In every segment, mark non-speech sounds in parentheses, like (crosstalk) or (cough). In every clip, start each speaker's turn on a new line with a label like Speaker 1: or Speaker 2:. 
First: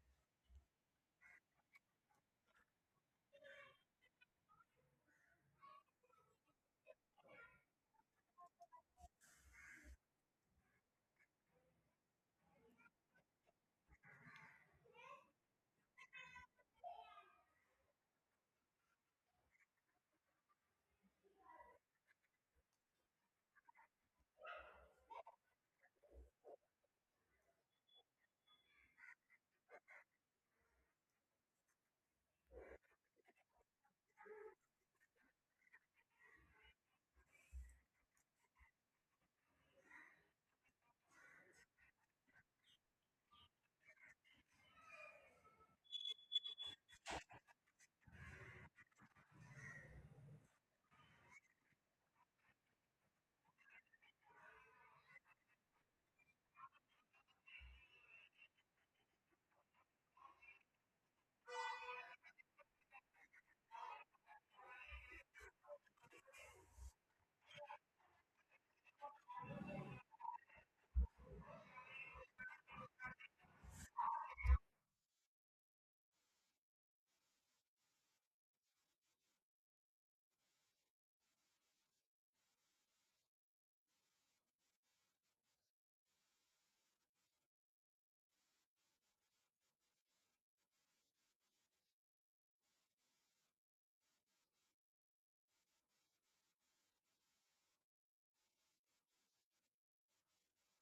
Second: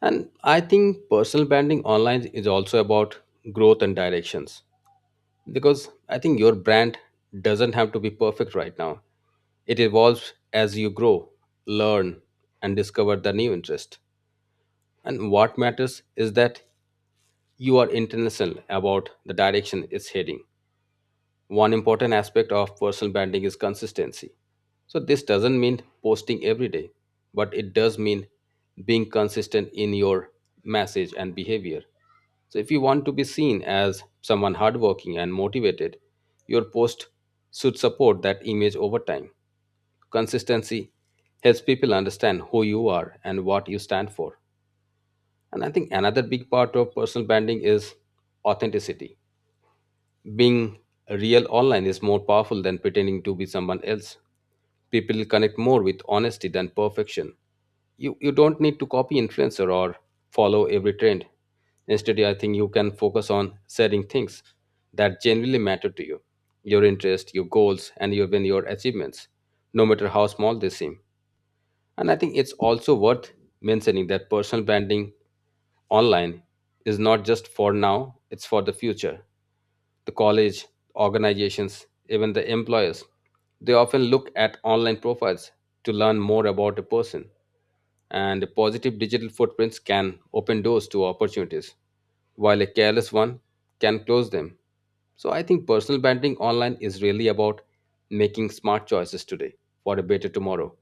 Speaker 1: And I think personal branding online is also about growth and directions because I think your brand doesn't have to be perfect right now. It evolves as you grow, learn, and discover the new interest. And what matters is that you are intentional about the direction it's heading. One important aspect of personal branding is consistency. So this doesn't mean posting every day, but it does mean being consistent in your message and behavior. So if you want to be seen as someone hardworking and motivated, your post should support that image over time. Consistency helps people understand who you are and what you stand for. And I think another big part of personal branding is authenticity, being real online is more powerful than pretending to be someone else. People connect more with honesty than perfection. You don't need to copy influencer or follow every trend. Instead, I think you can focus on sharing things that genuinely matter to you, your interests, your goals, and even your achievements, no matter how small they seem. And I think it's also worth mentioning that personal branding online is not just for now, it's for the future, the college, organizations, even the employers. They often look at online profiles to learn more about a person, and positive digital footprints can open doors to opportunities, while a careless one can close them. So I think personal branding online is really about making smart choices today for a better tomorrow.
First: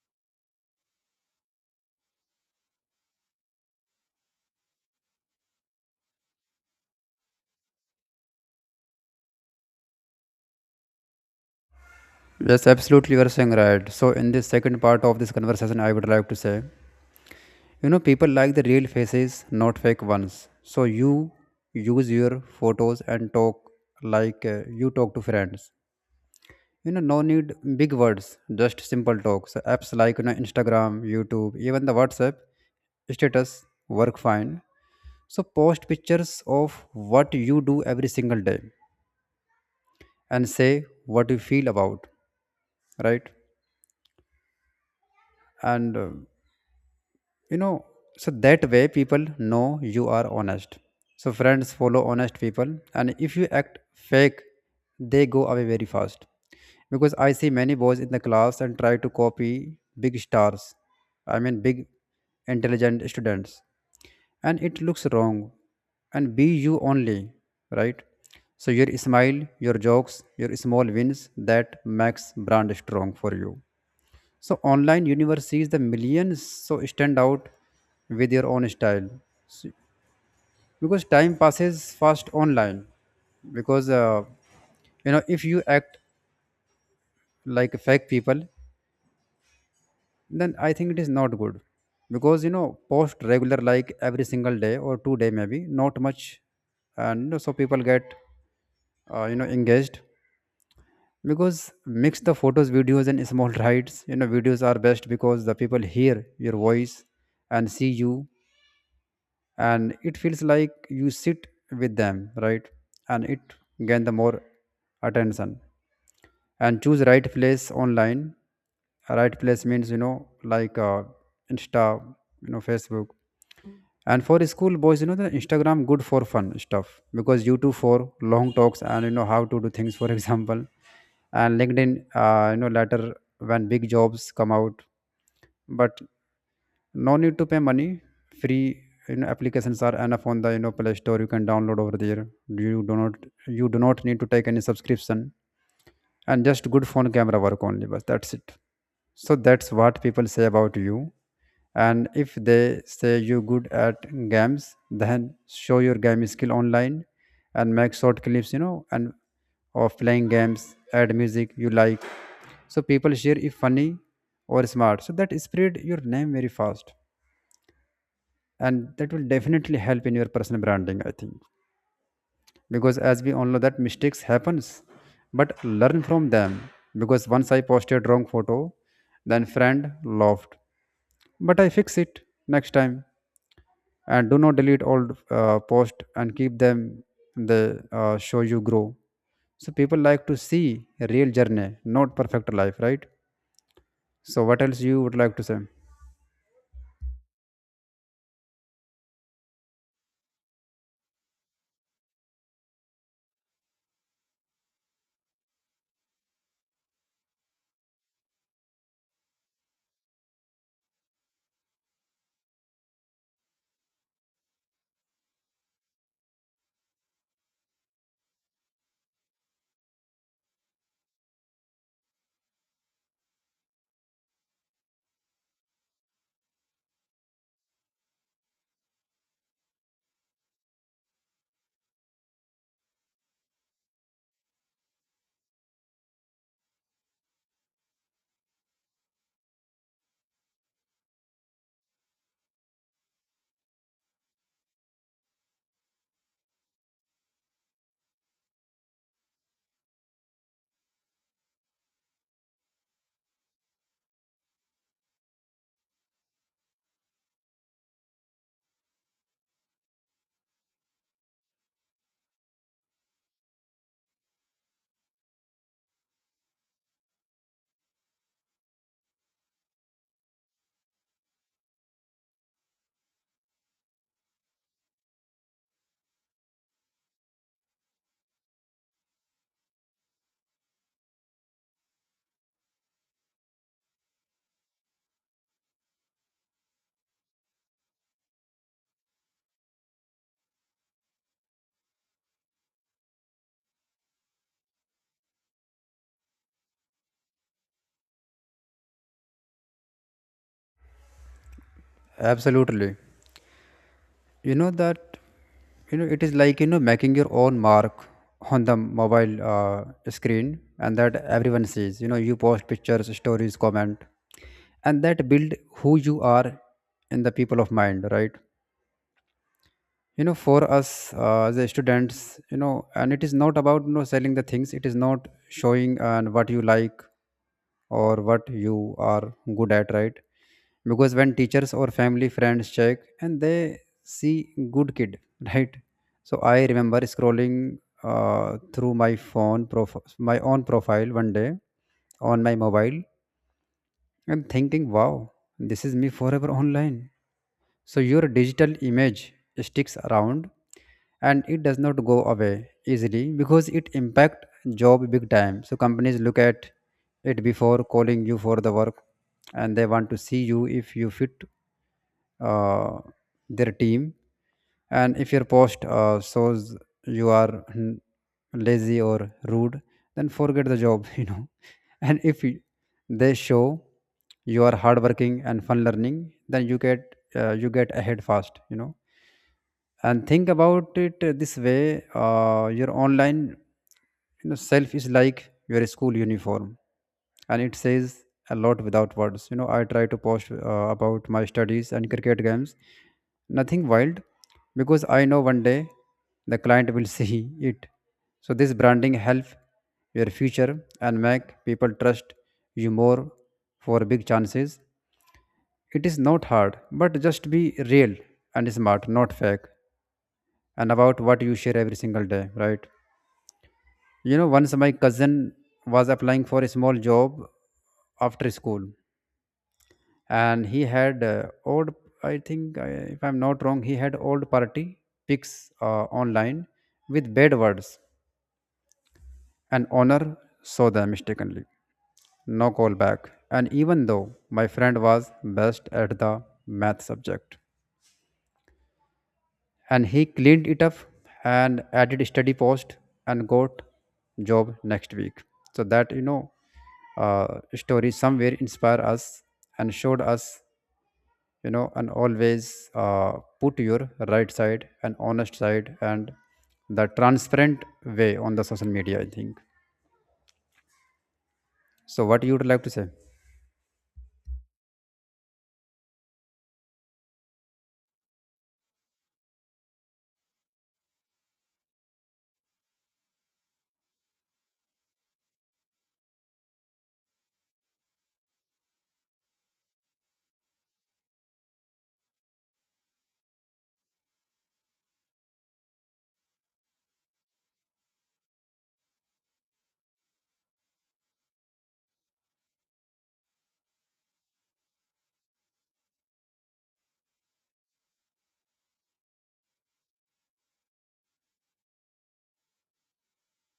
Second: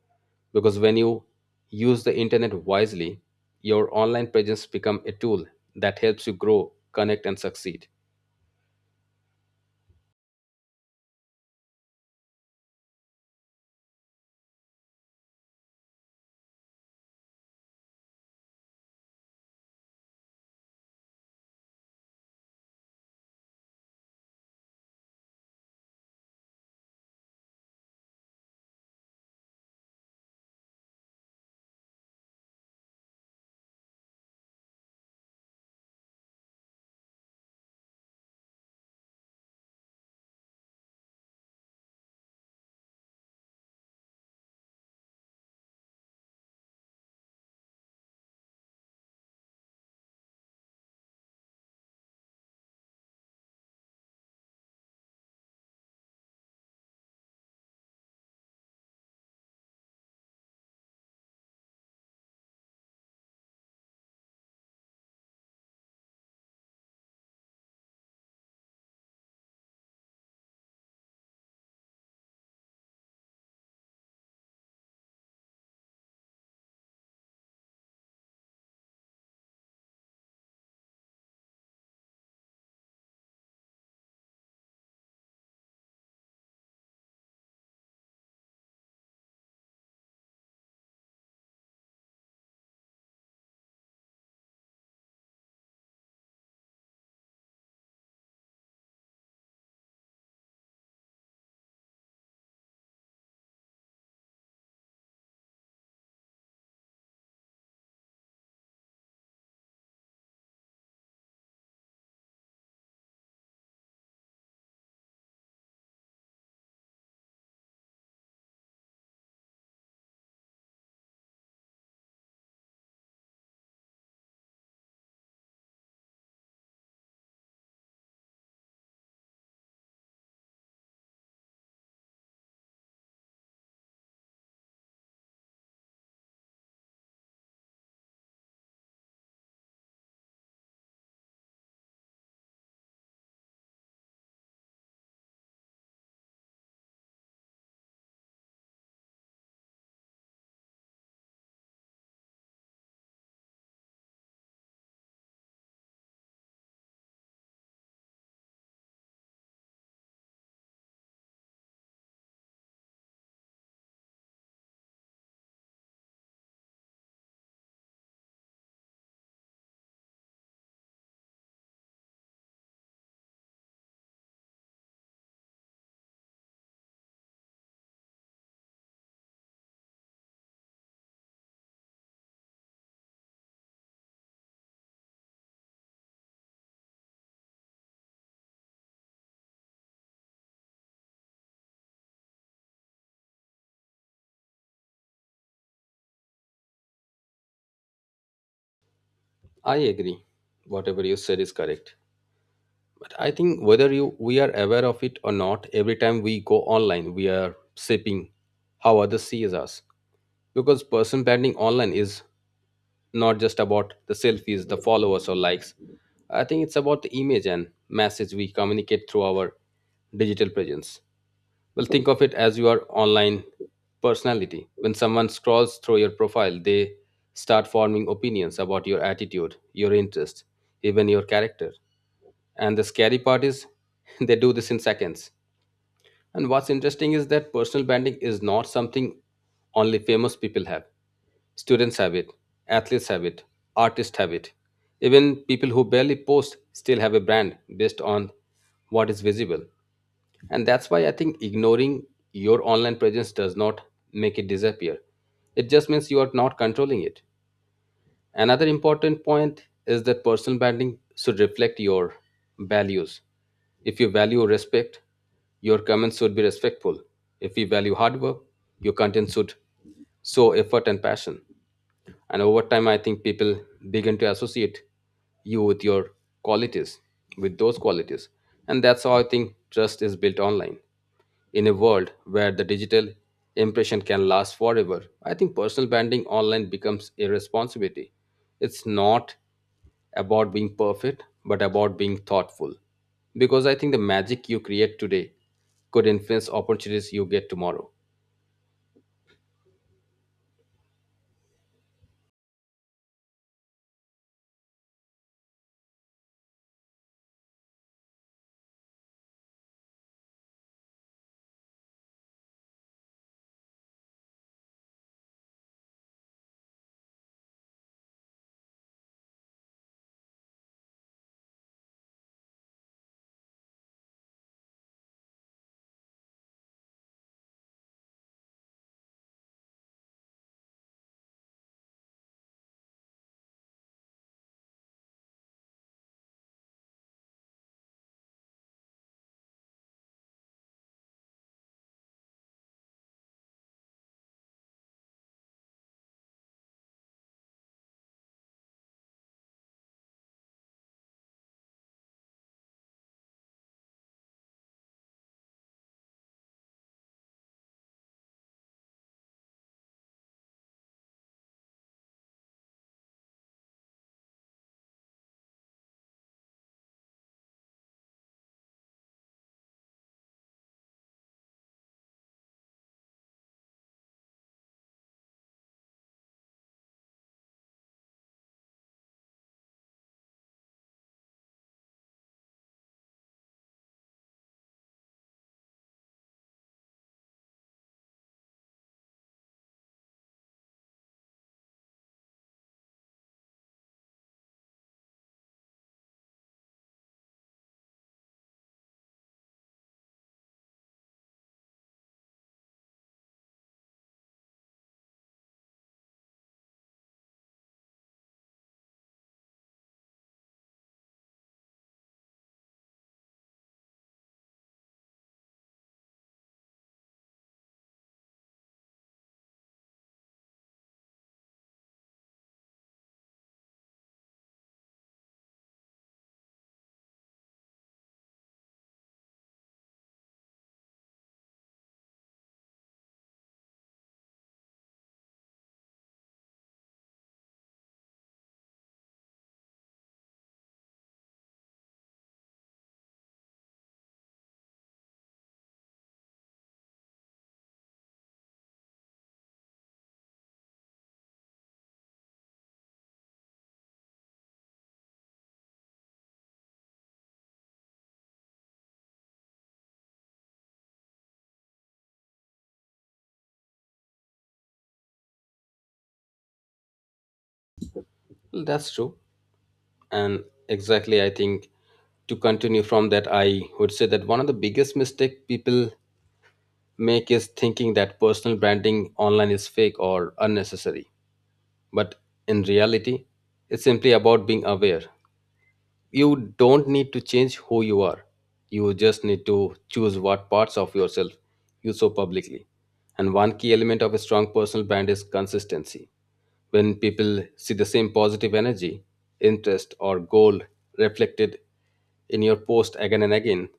Speaker 1: Because when you use the internet wisely, your online presence become a tool that helps you grow, connect and succeed.
Speaker 2: Yes, absolutely, you are saying right. So, in this second part of this conversation, I would like to say, people like the real faces, not fake ones. So, you use your photos and talk like you talk to friends. You know, no need big words, just simple talks. Apps like Instagram, YouTube, even the WhatsApp status work fine. So, post pictures of what you do every single day and say what you feel about, right? And you know so that way people know you are honest, so friends follow honest people, and if you act fake they go away very fast, because I see many boys in the class and try to copy big stars, I mean big intelligent students, and it looks wrong. And be you only, right? So your smile, your jokes, your small wins, that makes brand strong for you. So online universities, the millions, so stand out with their own style, because time passes fast online. Because if you act like fake people, then I think it is not good. Because post regular like every single day or two-day maybe not much, and you know, so people get engaged, because mix the photos, videos and small (laughs) rides, you know videos are best because the people hear your voice and see you, and it feels like you sit with them, right? And it gain the more attention. And choose right place online, right place means you know like insta, you know, facebook. And for school boys, you know the instagram good for fun stuff, because youtube for long talks and you know how to do things, for (laughs) example. And linkedin, you know, later when big jobs come out. But no need to pay money, free, you know, applications are enough on the you know play store, you can download over there, you do not, you do not need to take any subscription. And just good phone camera work only, but that's it. So that's what people say about you, and if they say you good at games, then show your game skill online, and make short clips, you know, and of playing games add music you like, so people share if funny or smart, so that spread your name very fast. And that will definitely help in your personal branding, I think. Because as we all know that mistakes happens, but learn from them. Because once I posted wrong photo then friend laughed, but I fix it next time. And do not delete old post and keep them, they show you grow. So people like to see a real journey, not perfect life, right? So what else you would like to say?
Speaker 1: I agree. Whatever you said is correct. But I think whether you we are aware of it or not, every time we go online, we are shaping how others see us. Because person branding online is not just about the selfies, the followers or likes. I think it's about the image and message we communicate through our digital presence. Well, think of it as your online personality. When someone scrolls through your profile, they start forming opinions about your attitude, your interest, even your character. And the scary part is (laughs) they do this in seconds. And what's interesting is that personal branding is not something only famous people have. Students have it, athletes have it, artists have it. Even people who barely post still have a brand based on what is visible. And that's why I think ignoring your online presence does not make it disappear. It just means you are not controlling it. Another important point is that personal branding should reflect your values. If you value respect, your comments should be respectful. If you value hard work, your content should show effort and passion. And over time, I think people begin to associate you with your qualities, with those qualities. And that's how I think trust is built online. In a world where the digital impression can last forever, I think personal branding online becomes a responsibility. It's not about being perfect, but about being thoughtful. Because I think the magic you create today could influence opportunities you get tomorrow.
Speaker 2: Absolutely. You know that, you know, it is like you know making your own mark on the mobile screen, and that everyone sees, you know, you post pictures, stories, comment, and that build who you are in the people of mind, right? You know, for us, as a students, you know, and it is not about you know selling the things, it is not showing and what you like, or what you are good at, right? Because when teachers or family friends check and they see good kid, (laughs) right. So I remember scrolling through my phone my own profile one day on my mobile, and thinking wow, this is me forever online. So your digital image sticks around and it does not go away easily, because it impact job big time. So companies look at it before calling you for the work, and they want to see you if you fit uh, their team. And if your post shows you are lazy or rude, then forget the job (laughs) you know. And if they show you are hardworking and fun learning, then you get ahead fast, you know. And think about it this way, your online, you know, self is like your school uniform, and it says a lot without words. You know I try to post about my studies and cricket games, nothing wild, because I know one day the client will (laughs) see it. So this branding help your future and make people trust you more for big chances. It is not hard, but just be real and smart, not fake, and about what you share every single day, right? You know, once my cousin was applying for a small job after school, and he had old, I think, if I'm not wrong, he had old party pics online with bad words, and honor saw them mistakenly. No call back. And even though my friend was best at the math subject, and he cleaned it up and added steady post and got job next week. So that you know story somewhere inspire us and showed us, you know, and always put your right side and honest side and the transparent way on the social media, I think. So what you would like to say?
Speaker 1: Well, that's true. And exactly, I think to continue from that, I would say that one of the biggest mistake people make is thinking that personal branding online is fake or unnecessary. But in reality, it's simply about being aware. You don't need to change who you are. You just need to choose what parts of yourself you show publicly. And one key element of a strong personal brand is consistency. When people see the same positive energy, interest, or goal reflected in your post again and again,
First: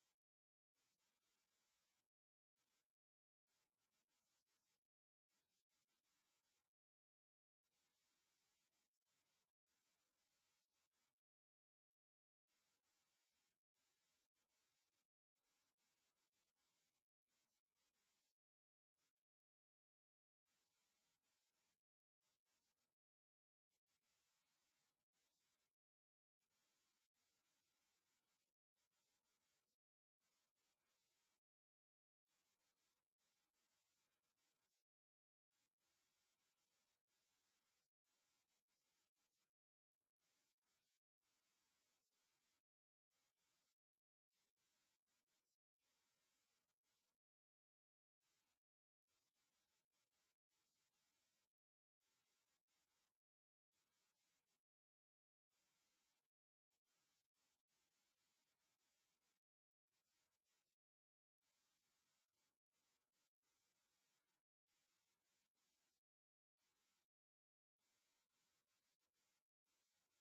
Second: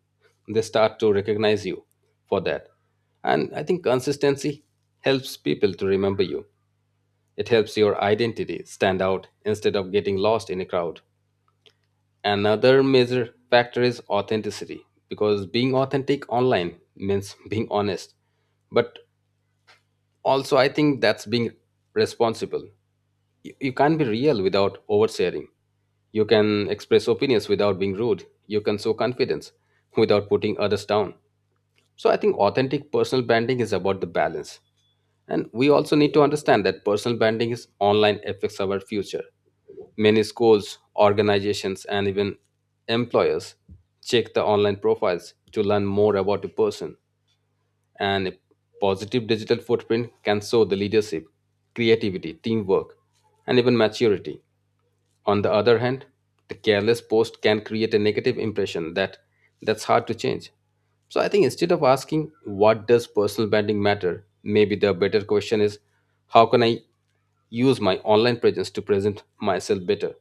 Speaker 1: they start to recognize you for that. And I think consistency helps people to remember you, it helps your identity stand out instead of getting lost in a crowd. Another major factor is authenticity because being authentic online means (laughs) being honest. But also, I think that's being responsible. You can't be real without oversharing. You can express opinions without being rude. You can show confidence without putting others down. So I think authentic personal branding is about the balance. And we also need to understand that personal branding is online affects our future. Many schools, organizations, and even employers check the online profiles to learn more about a person. And a positive digital footprint can show the leadership, creativity, teamwork, and even maturity. On the other hand, the careless post can create a negative impression that that's hard to change. So I think instead of asking what does personal branding matter, maybe the better question is how can I use my online presence to present myself better,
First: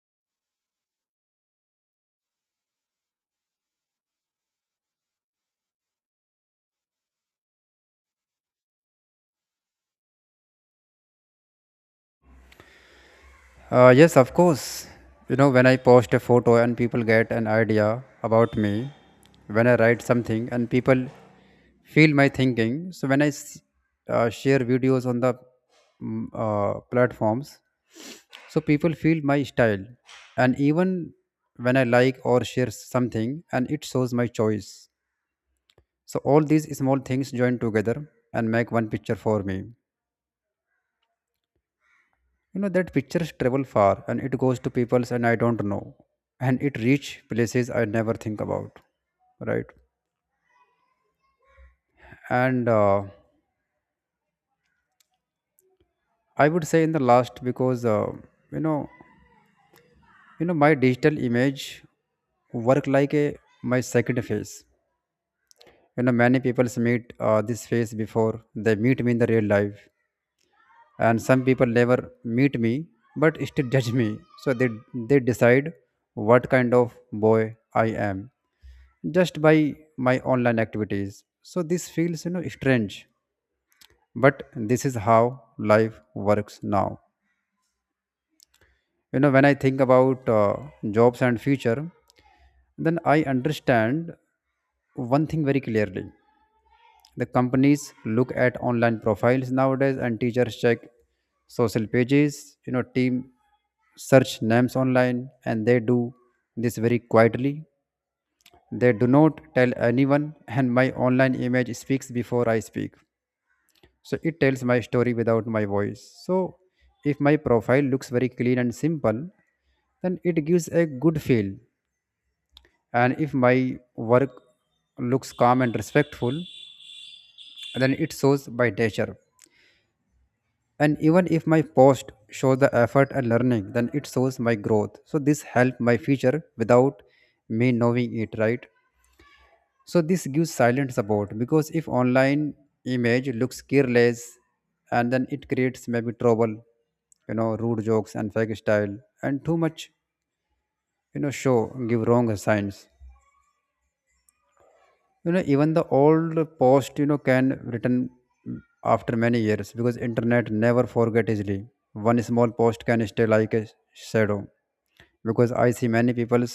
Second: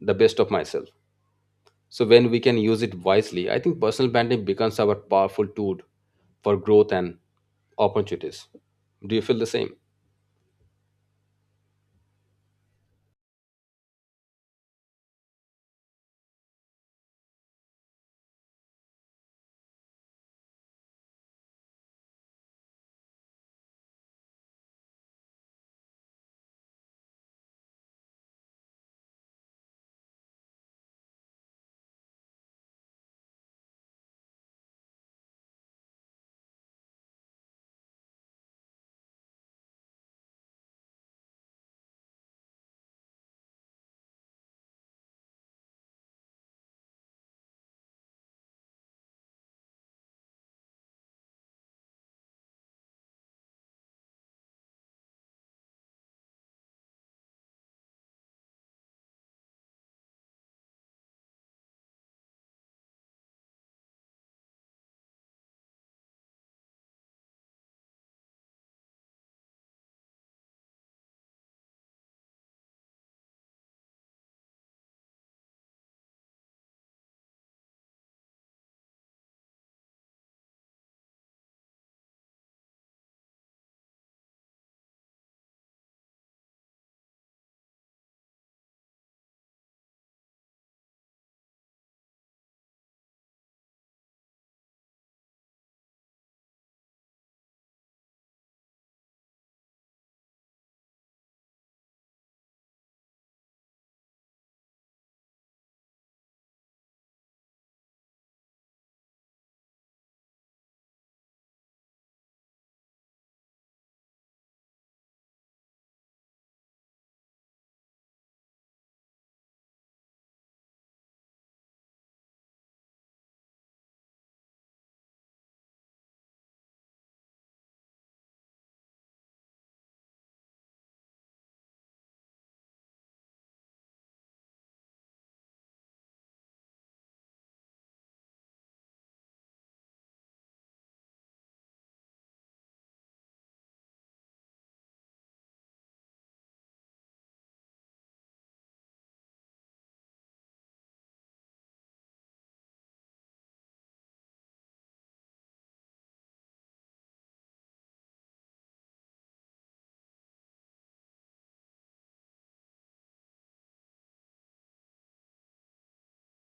Speaker 1: the best of myself. So when we can use it wisely, I think personal branding becomes our powerful tool for growth and opportunities. Do you feel the same?
Speaker 2: Yes, of course. You know when I post a photo and people get an idea about me, when I write something and people feel my thinking. So when I share videos on the platforms, so people feel my style, and even when I like or share something, and it shows my choice. So all these small things join together and make one picture for me. You know that pictures travel far, and it goes to peoples, and I don't know, and it reach places I never think about, right? And I would say in the last, because you know my digital image work like a my second face. You know many people meet this face before they meet me in the real life, and some people never meet me, but still judge me. So they decide what kind of boy I am, just by my online activities. So this feels you know strange, but this is how life works now. You know when I think about jobs and future, then I understand one thing very clearly: the companies look at online profiles nowadays, and teachers check social pages, you know team search names online, and they do this very quietly, they do not tell anyone. And my online image speaks before I speak, so it tells my story without my voice. So if my profile looks very clean and simple, then it gives a good feel. And if my work looks calm and respectful, then it shows my nature. And even if my post shows the effort and learning, then it shows my growth. So this helps my future without me knowing it, right? So this gives silent support, because if online image looks careless, and then it creates maybe trouble, you know, rude jokes and fake style and too much, you know, show give wrong signs. You know even the old post you know can return mm, after many years, because internet never forget easily. One small post can stay like a shadow, because I see many people's,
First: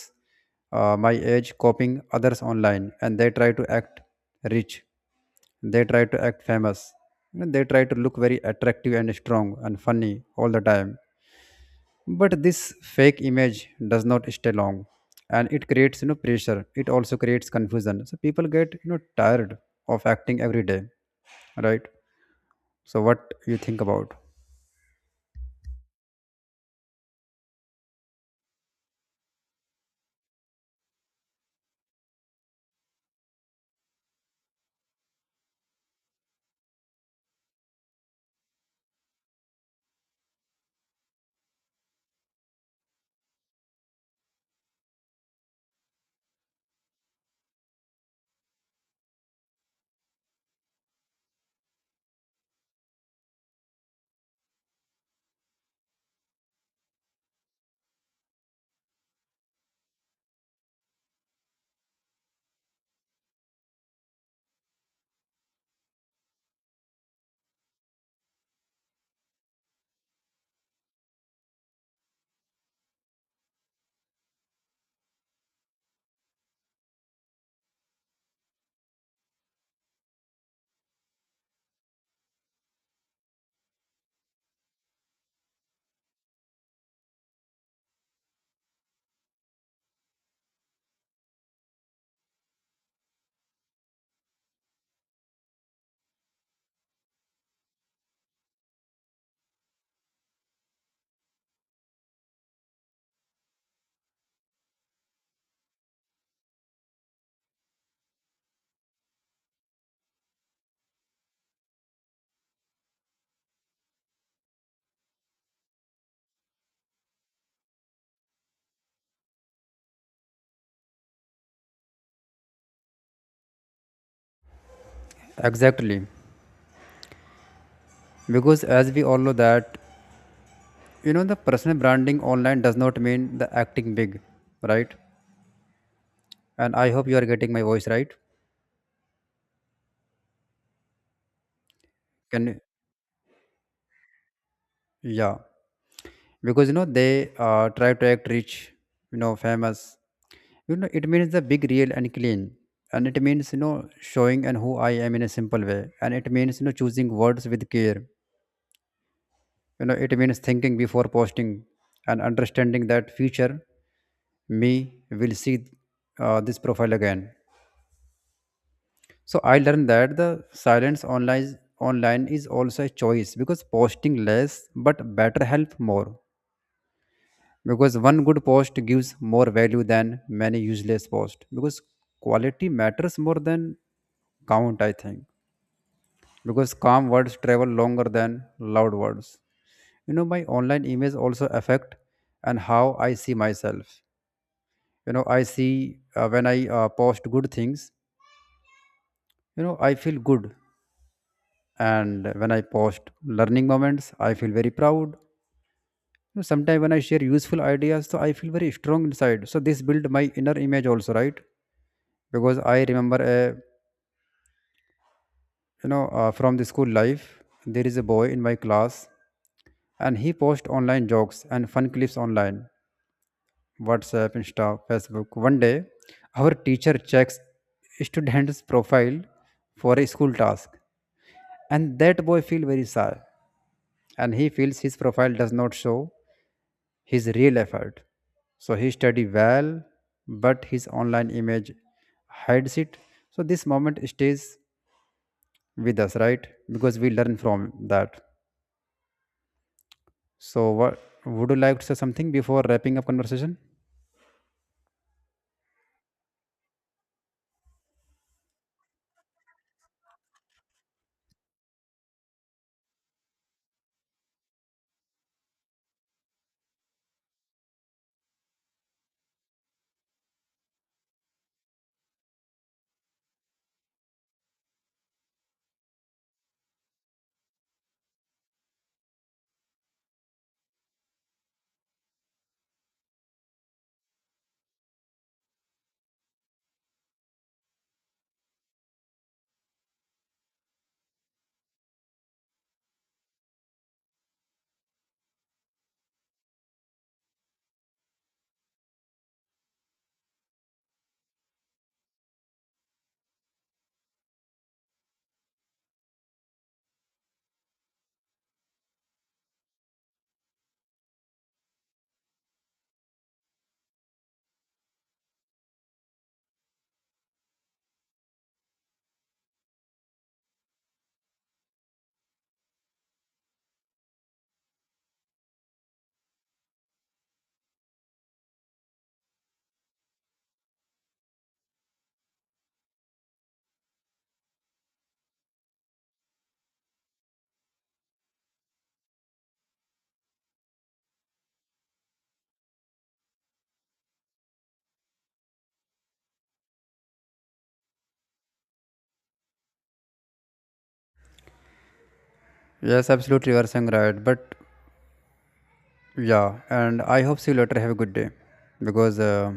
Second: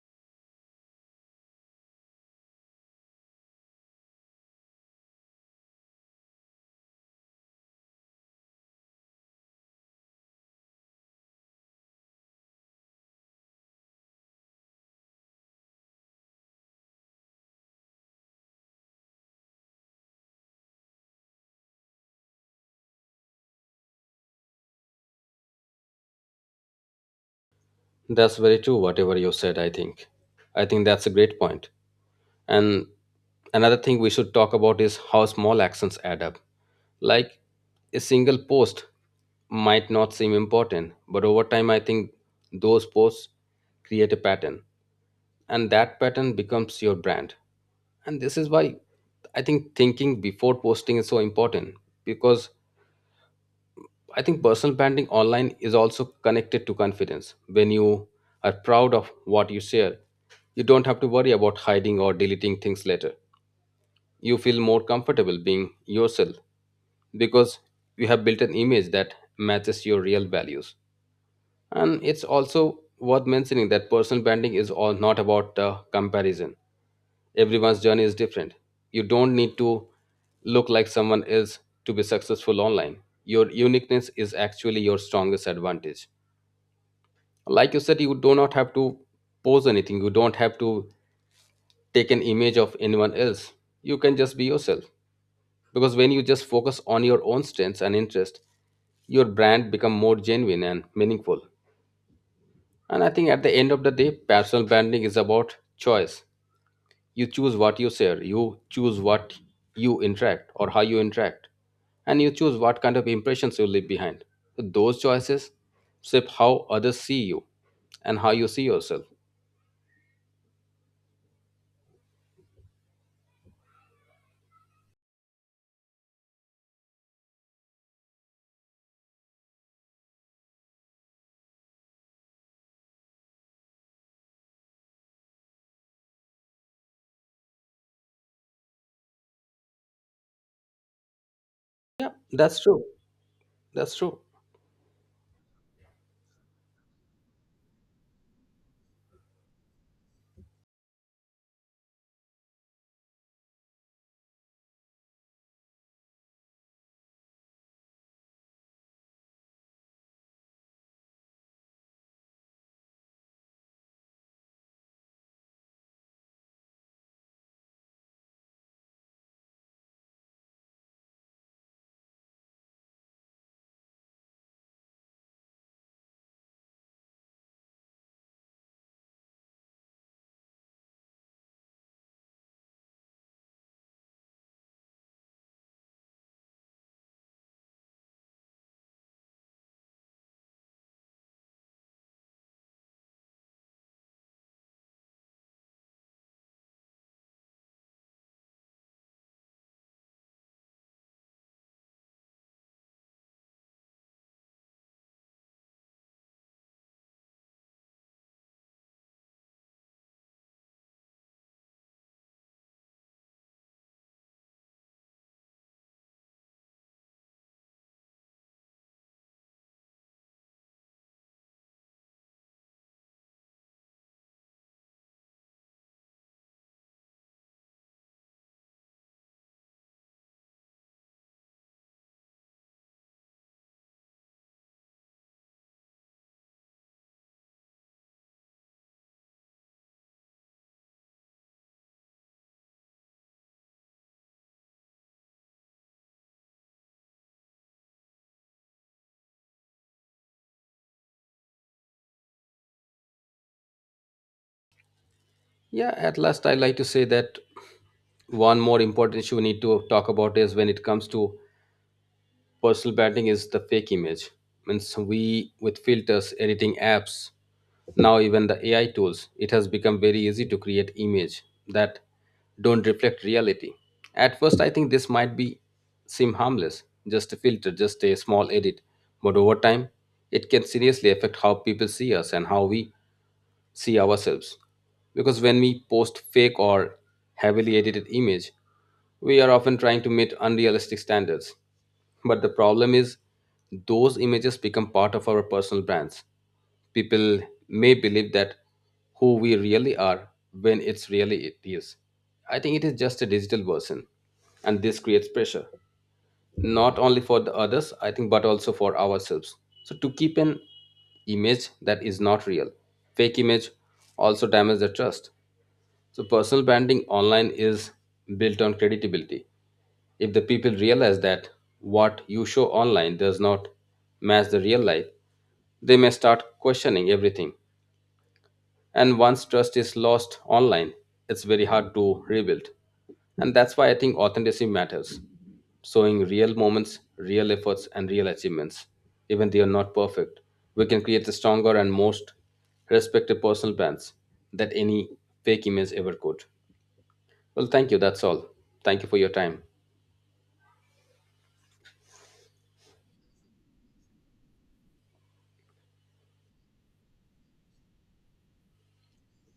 Speaker 2: my age, copying others online, and they try to act rich, they try to act famous, you know, they try to look very attractive and strong and funny all the time. But this fake image does not stay long, and it creates you know pressure, it also creates confusion, so people get you know tired of acting every day, right? So what you think about?
Speaker 1: That's very true, whatever you said, I think. I think that's a great point. And another thing we should talk about is how small actions add up. Like a single post might not seem important, but over time, I think those posts create a pattern, and that pattern becomes your brand. And this is why I think thinking before posting is so important because I think personal branding online is also connected to confidence. When you are proud of what you share, you don't have to worry about hiding or deleting things later. You feel more comfortable being yourself because you have built an image that matches your real values. And it's also worth mentioning that personal branding is all not about comparison. Everyone's journey is different. You don't need to look like someone else to be successful online. Your uniqueness is actually your strongest advantage. Like you said, you do not have to pose anything, you don't have to take an image of anyone else. You can just be yourself. Because when you just focus on your own strengths and interest, your brand become more genuine and meaningful. And I think at the end of the day personal branding is about choice. You choose what you share, you choose what you interact or how you interact, and you choose what kind of impressions you leave behind. So those choices shape how others see you and how you see yourself.
Speaker 2: Exactly. Because as we all know that, you know, the personal branding online does not mean the acting big, right? And I hope you are getting my voice right.
Speaker 1: Yeah, that's
Speaker 2: Can.
Speaker 1: true. That's true.
Speaker 2: Yeah. Because you know they try to act rich, you know, famous. You know it means the big real and clean, and it means you know showing and who I am in a simple way, and it means you know choosing words with care, you know it means thinking before posting and understanding that future me will see this profile again. So I learned that the silence online online is also a choice, because posting less but better help more, because one good post gives more value than many useless posts, because quality matters more than count, I think. Because calm words travel longer than loud words. You know my online image also affect and how I see myself. You know I see when i post good things, you know I feel good. And when I post learning moments, I feel very proud. You know, sometimes when I share useful ideas, so I feel very strong inside, so this build my inner image also, right? Because I remember a, you know, from the school life, there is a boy in my class, and he posts online jokes and fun clips online, WhatsApp, Insta, Facebook. One day our teacher checks student's profile for a school task, and that boy feels very sad, and he feels his profile does not show his real effort. So he study well, but his online image hides it. So this moment stays with us, right? Because we learn from that. So, what would you like to say something before wrapping up conversation?
Speaker 1: Yeah, at last I like to say that one more important issue we need to talk about is when it comes to personal branding is the fake image, means we with filters, editing apps, now even the AI tools, it has become very easy to create image that don't reflect reality. At first I think this might be seem harmless, just a filter, just a small edit, but over time it can seriously affect how people see us and how we see ourselves. Because when we post fake or heavily edited image, we are often trying to meet unrealistic standards. But the problem is those images become part of our personal brands. People may believe that who we really are when it's really it is. I think it is just a digital version, and this creates pressure not only for the others I think but also for ourselves. So to keep an image that is not real, fake image, also damages the trust. So personal branding online is built on credibility. If the people realize that what you show online does not match the real life, they may start questioning everything, and once trust is lost online it's very hard to rebuild. And that's why I think authenticity matters. Showing real moments, real efforts and real achievements, even they are not perfect, we can create the stronger and most respected personal brands that any fake image ever could. Well, thank you, that's all. Thank you for your time.
Speaker 2: Yes, absolutely, you are saying right. But yeah, and I hope see you later. Have a good day, because